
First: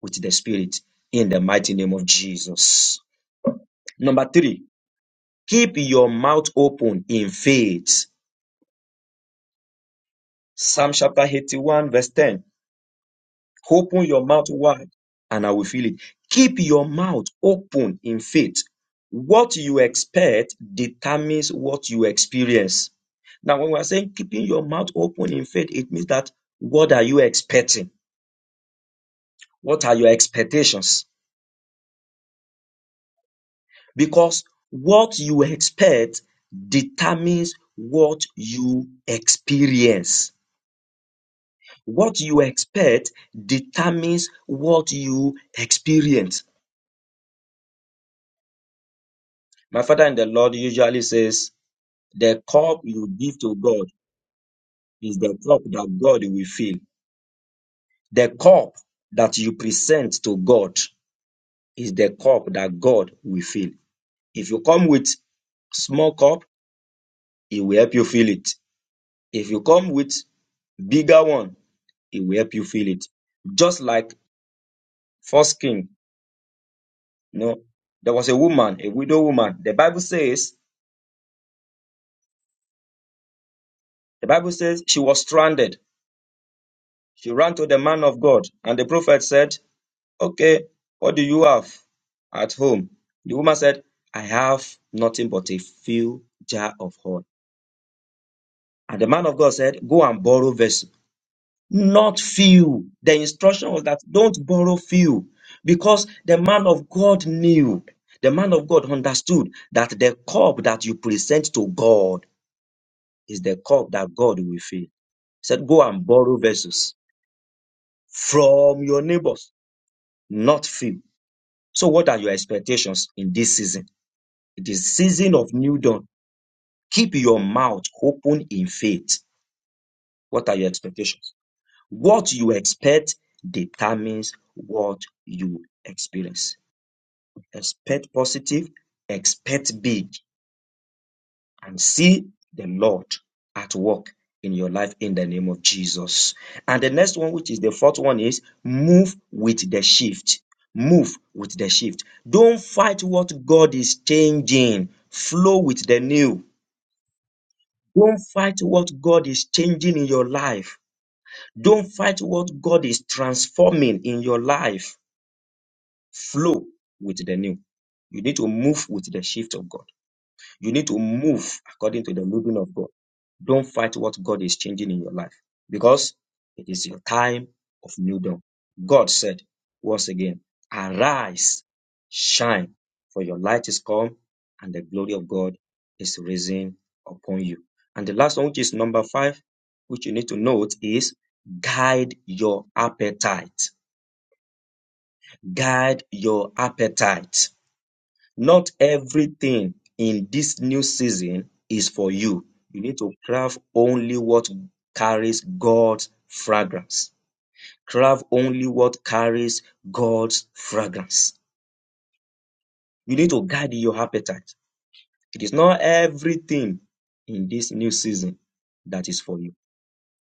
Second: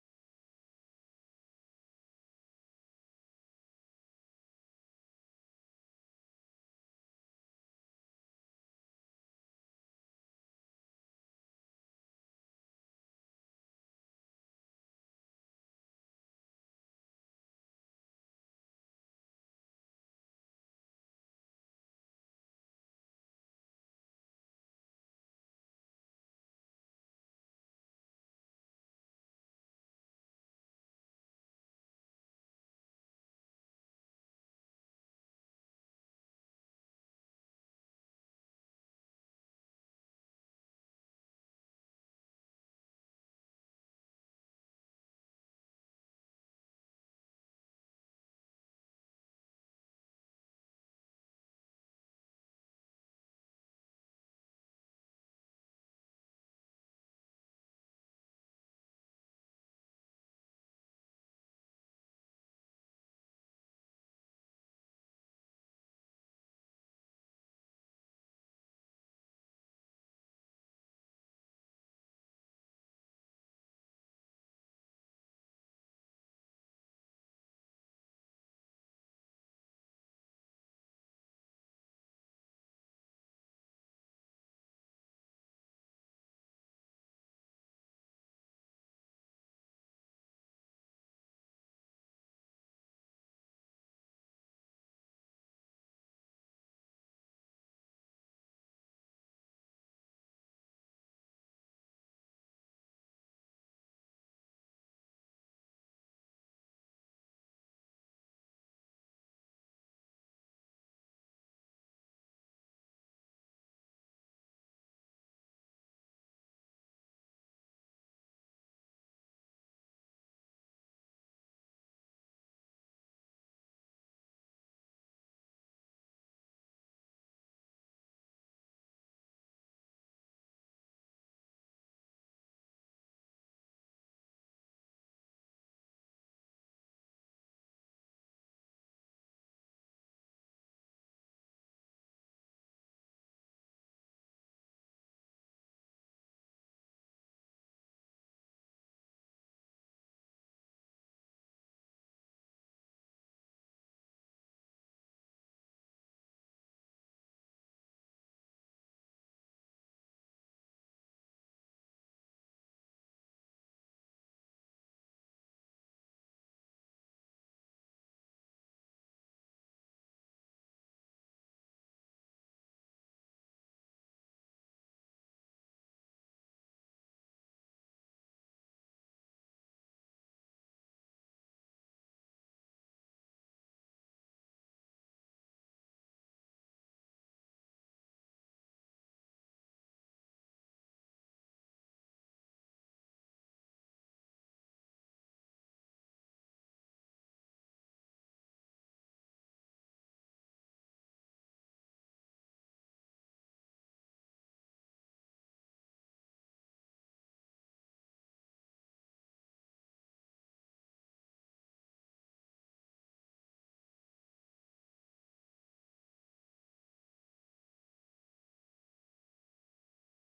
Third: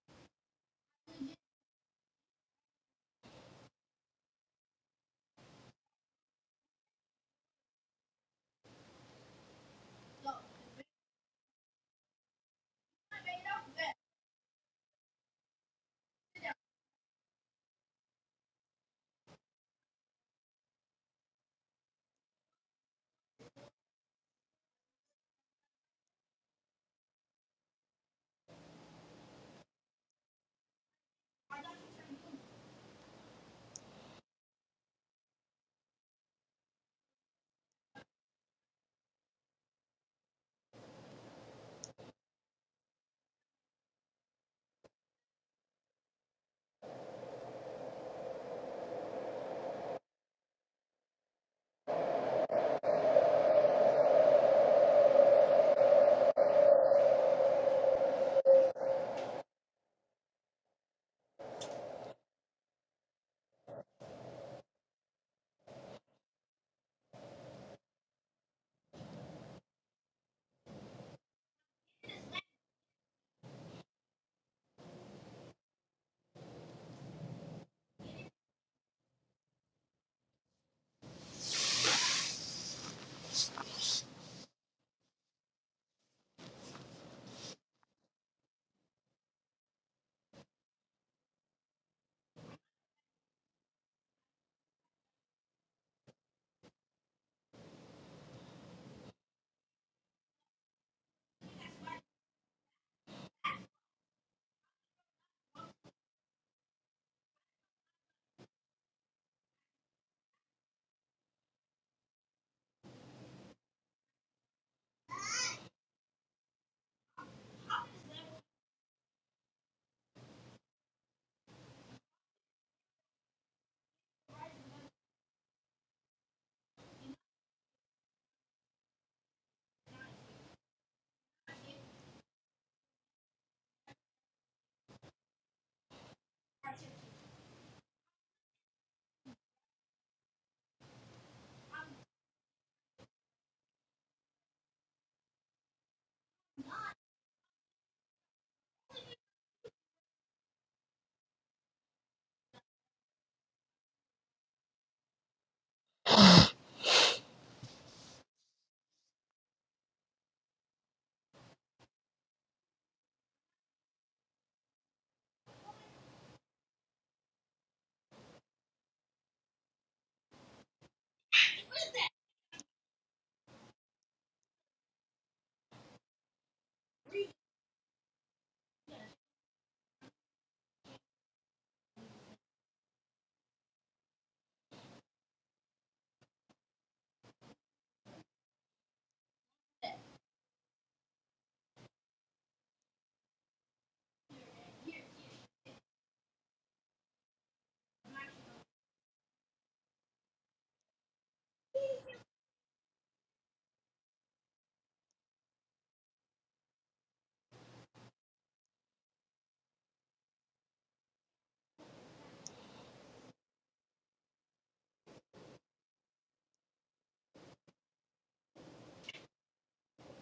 [SPEAKER 1] with the Spirit in the mighty name of Jesus. Number three, keep your mouth open in faith. Psalm chapter 81, verse 10. Open your mouth wide and I will fill it. Keep your mouth open in faith. What you expect determines what you experience. Now, when we are saying keeping your mouth open in faith, it means that what are you expecting? What are your expectations? Because what you expect determines what you experience. What you expect determines what you experience. My father in the Lord usually says, The cup you give to God is the cup that God will fill. The cup that you present to God is the cup that God will fill. If you come with small cup, it will help you fill it. If you come with bigger one, it will help you fill it. Just like first king, you know, there was a woman, a widow woman. The Bible says The Bible says she was stranded. She ran to the man of God, and the prophet said, Okay, what do you have at home? The woman said, I have nothing but a few jar of oil. And the man of God said, Go and borrow vessel, not few. The instruction was that don't borrow few, because the man of God knew, the man of God understood that the cup that you present to God is the cup that God will fill. He said, Go and borrow vessels from your neighbors, not few. So, what are your expectations in this season? It is season of new dawn. Keep your mouth open in faith. What are your expectations? What you expect determines what you experience. Expect positive, expect big, and see the Lord at work in your life in the name of Jesus. And the next one, which is the fourth one, is move with the shift. Move with the shift. Don't fight what God is changing, flow with the new. Don't fight what God is changing in your life. Don't fight what God is transforming in your life. Flow with the new. You need to move with the shift of God. You need to move according to the moving of God. Don't fight what God is changing in your life because it is your time of new dawn. God said once again, arise, shine, for your light is come and the glory of God is risen upon you. And the last one, which is number five, which you need to note is guide your appetite. Guide your appetite. Not everything in this new season is for you. You need to craft only what carries God's fragrance. Craft only what carries God's fragrance. You need to guard your appetite. It is not everything in this new season that is for you.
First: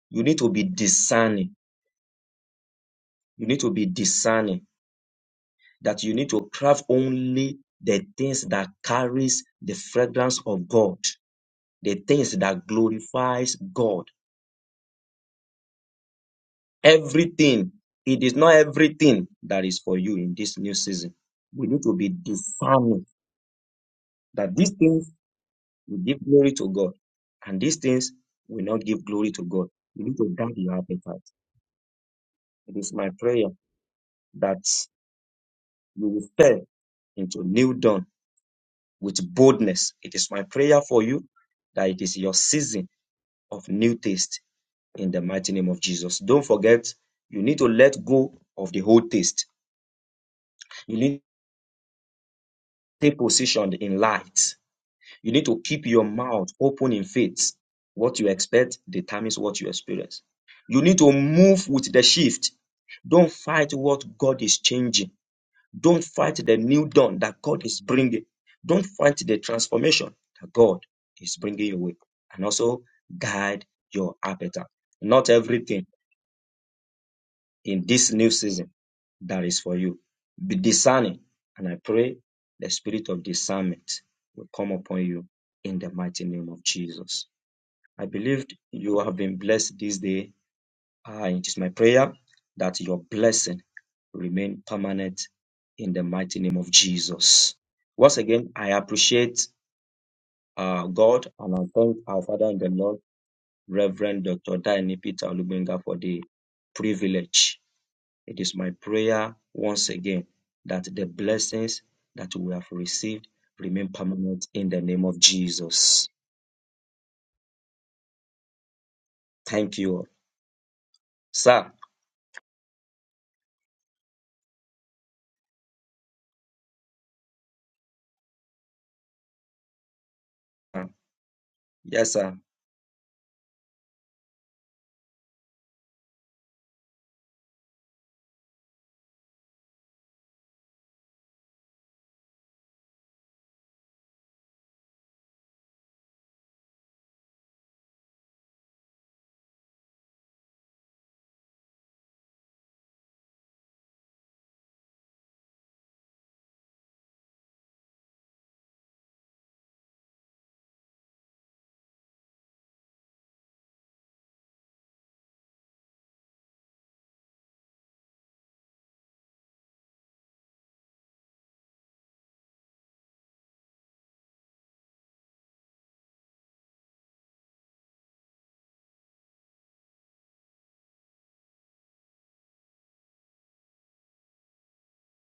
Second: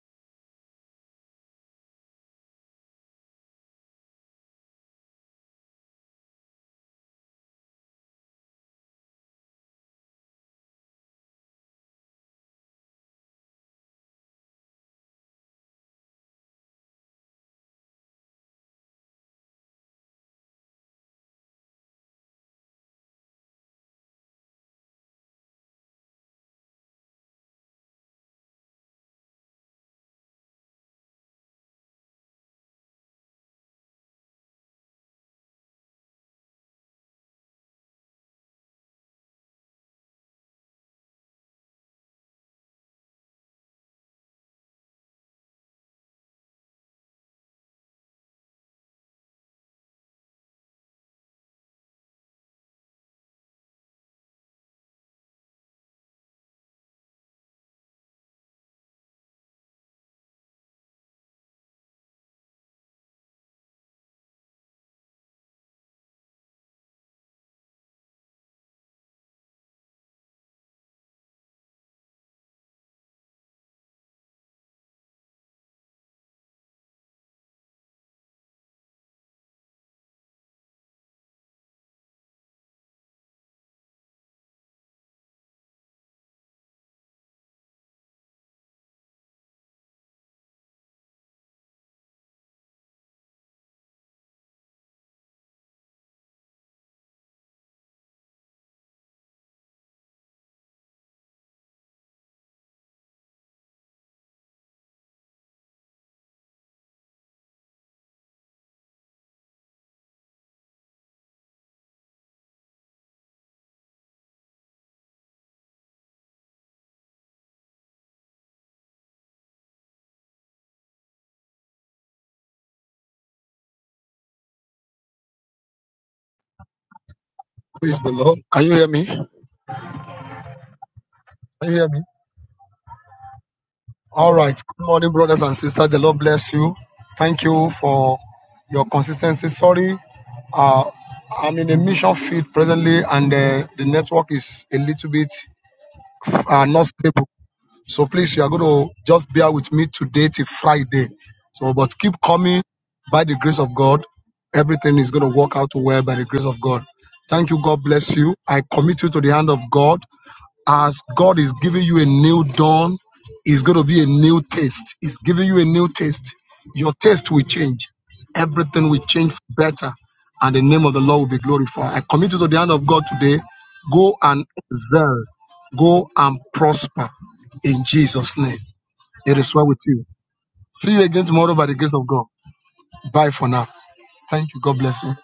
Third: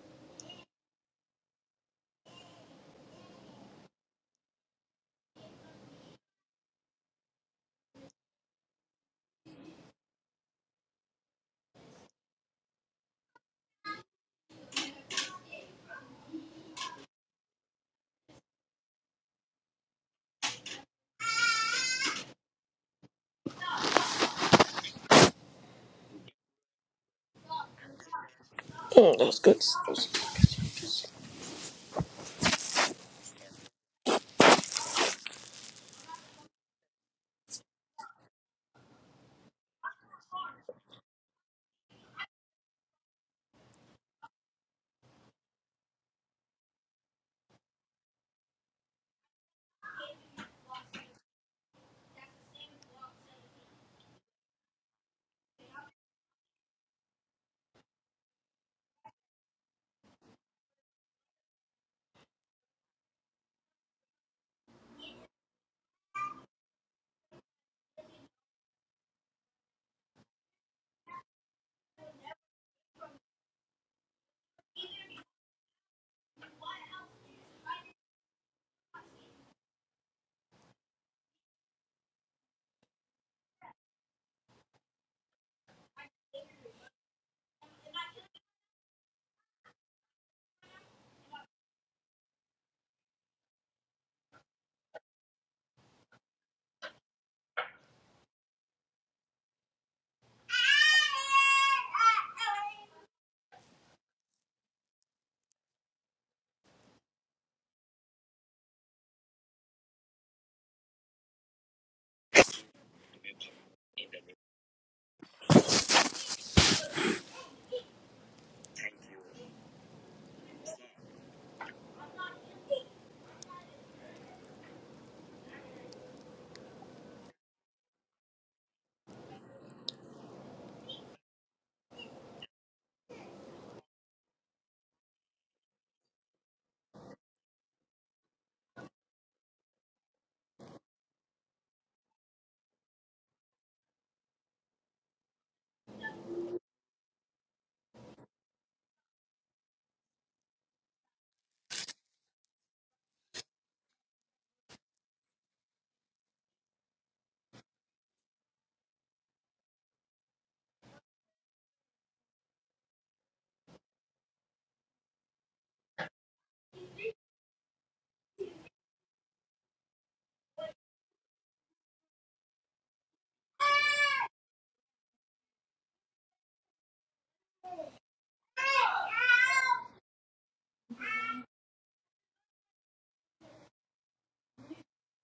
[SPEAKER 1] You need to be discerning. You need to be discerning that you need to craft only the things that carries the fragrance of God the things that glorifies God. Everything. It is not everything that is for you in this new season. We need to be discerning that these things will give glory to God and these things will not give
[SPEAKER 2] Oh, That
[SPEAKER 1] glory
[SPEAKER 2] was
[SPEAKER 1] to
[SPEAKER 2] good.
[SPEAKER 1] God. You need to guard your appetite. It is my prayer that you will step into new dawn with boldness. It is my prayer for you that it is your season of new taste in the mighty name of Jesus. Don't forget, you need to let go of the old taste You need to take position in light. You need to keep your mouth open in faith. What you expect determines what you experience. You need to move with the shift. Don't fight what God is changing. Don't fight the new dawn that God is bringing. Don't fight the transformation that God is bringing your way. And also guide your appetite. Not everything. in this new season that is for you. Be discerning. And I pray the spirit of discernment will come upon you in the mighty name of Jesus. I believe you have been blessed this day. And it is my prayer that your blessing remain permanent in the mighty name of Jesus. Once again, I appreciate uh, God and I thank our Father in the Lord, Reverend Dr. Daini Peter Olubinga, for the privilege it is my prayer once again that the blessings that we have received remain permanent in the name of Jesus. Thank you all. Sir.
[SPEAKER 3] Praise the Lord. Can you hear me? Can you hear me?
[SPEAKER 1] Yes, sir.
[SPEAKER 3] All right. Good morning, brothers and sisters. The Lord bless you. Thank you for your consistency. Sorry, uh, I'm in a mission field presently, and uh, the network is a little bit uh, not stable. So please, you are going to just bear with me today till Friday. So, but keep coming by the grace of God. Everything is going to work out well by the grace of God. Thank you. God bless you. I commit you to the hand of God As God is giving you a new dawn, it's going to be a new taste. It's giving you a new taste. Your taste will change. Everything will change for better, and the name of the Lord will be glorified. I commit you to the hand of God today. Go and excel. Go and prosper in Jesus' name. It is well with you. See you again tomorrow by the grace of God. Bye for now. Thank you. God bless you.